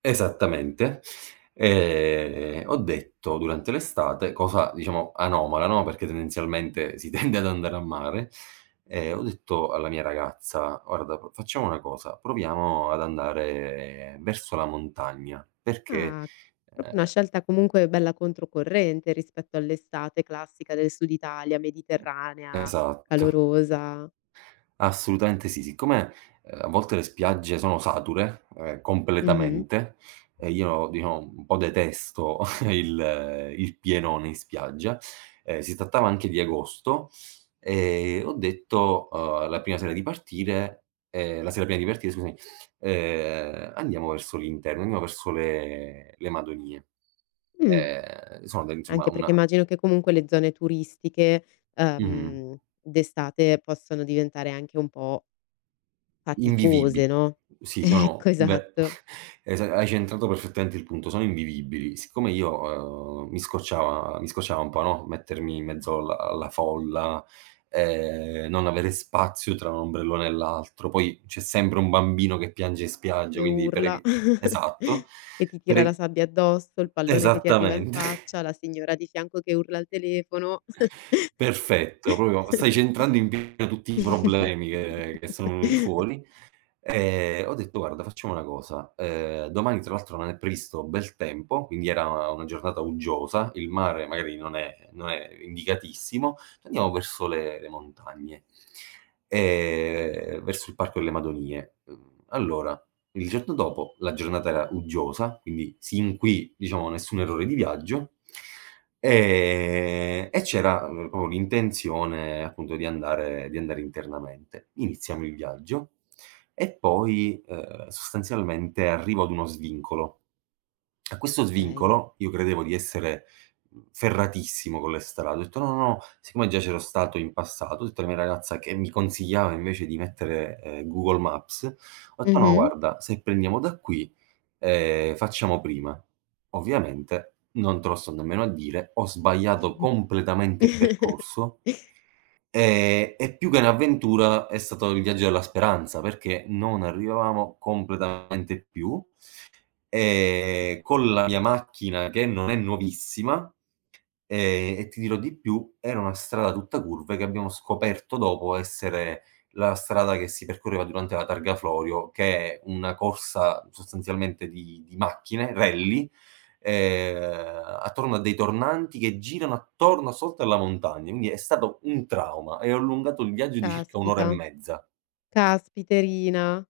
Esattamente. Ehm, ho detto, durante l'estate, cosa, diciamo, anomala, no, perché tendenzialmente si tende ad andare al mare, ehm, ho detto alla mia ragazza: "Guarda, po facciamo una cosa, proviamo ad andare verso la montagna, perché, Ah, proprio una uhm" scelta comunque bella controcorrente rispetto all'estate classica del Sud Italia, Mediterranea, Esatto. calorosa. Assolutamente sì. Siccome, uhm, a volte le spiagge sono sature, ehm, Mh-mh. completamente, e io, diciamo, un po' detesto il il pienone in spiaggia, ehm, si trattava anche di agosto, ehm, e ho detto, uhm, la prima sera di partire ehm, la sera prima di partire, scusami, uhm: "Andiamo verso l'interno, andiamo verso le le Madonie." Mh. Ehm, sono insomma Anche perché una immagino che comunque le zone turistiche, Mh-mh. uhm, d'estate possono diventare anche un po' Invivibili. faticose, no, Sì, sono ecco, Beh, esatto. esa hai centrato perfettamente il punto, sono invivibili. Siccome io, uhm, mi scocciava mi scocciava un po', no, mettermi in mezzo alla alla folla, ehm, non avere spazio tra un ombrellone e l'altro, poi c'è sempre un bambino che piange in spiaggia, E quindi per urla, evi esatto, che ti per tira la e sabbia addosso, il pallone che ti arriva in esattamente. faccia, la signora di fianco che urla al telefono. Perfetto, proprio stai centrando in pieno tutti i problemi che che sono venuti fuori, ehm, ho detto: "Guarda, facciamo una cosa, uhm, domani tra l'altro non è previsto bel tempo", quindi era una giornata uggiosa, il mare magari non è non è indicatissimo, "Andiamo verso le le montagne, ehm, verso il Parco delle Madonie." Mhmm, allora, il giorno dopo la giornata era uggiosa, quindi sin qui, diciamo, nessun errore di viaggio, ehm, e c'era, mhmm, proprio l'intenzione appunto di andare di andare internamente. Iniziamo il viaggio, e poi, uhm, sostanzialmente, arrivo ad uno svincolo. A questo Okay. svincolo io credevo di essere, ferratissimo con le strade, ho detto: "No, no, no", siccome già c'ero stato in passato, ho detto alla mia ragazza, che mi consigliava invece di mettere, uhm, Google Maps, ho detto: "No, Mh-mh. guarda, se prendiamo da qui, ehm, facciamo prima." Ovviamente non te lo sto nemmeno a dire, ho sbagliato completamente percorso. Ehm, e più che un'avventura, è stato il viaggio della speranza perché non arrivavamo completamente più, ehm, con la mia macchina che non è nuovissima, ehm, e ti dirò di più, era una strada tutta curve che abbiamo scoperto dopo essere la strada che si percorreva durante la Targa Florio, che è una corsa sostanzialmente di di macchine, rally, ehm, attorno a dei tornanti che girano attorno sotto alla montagna, quindi è stato un trauma e ho allungato il viaggio di circa 1 ora e Caspita. mezza. Caspiterina!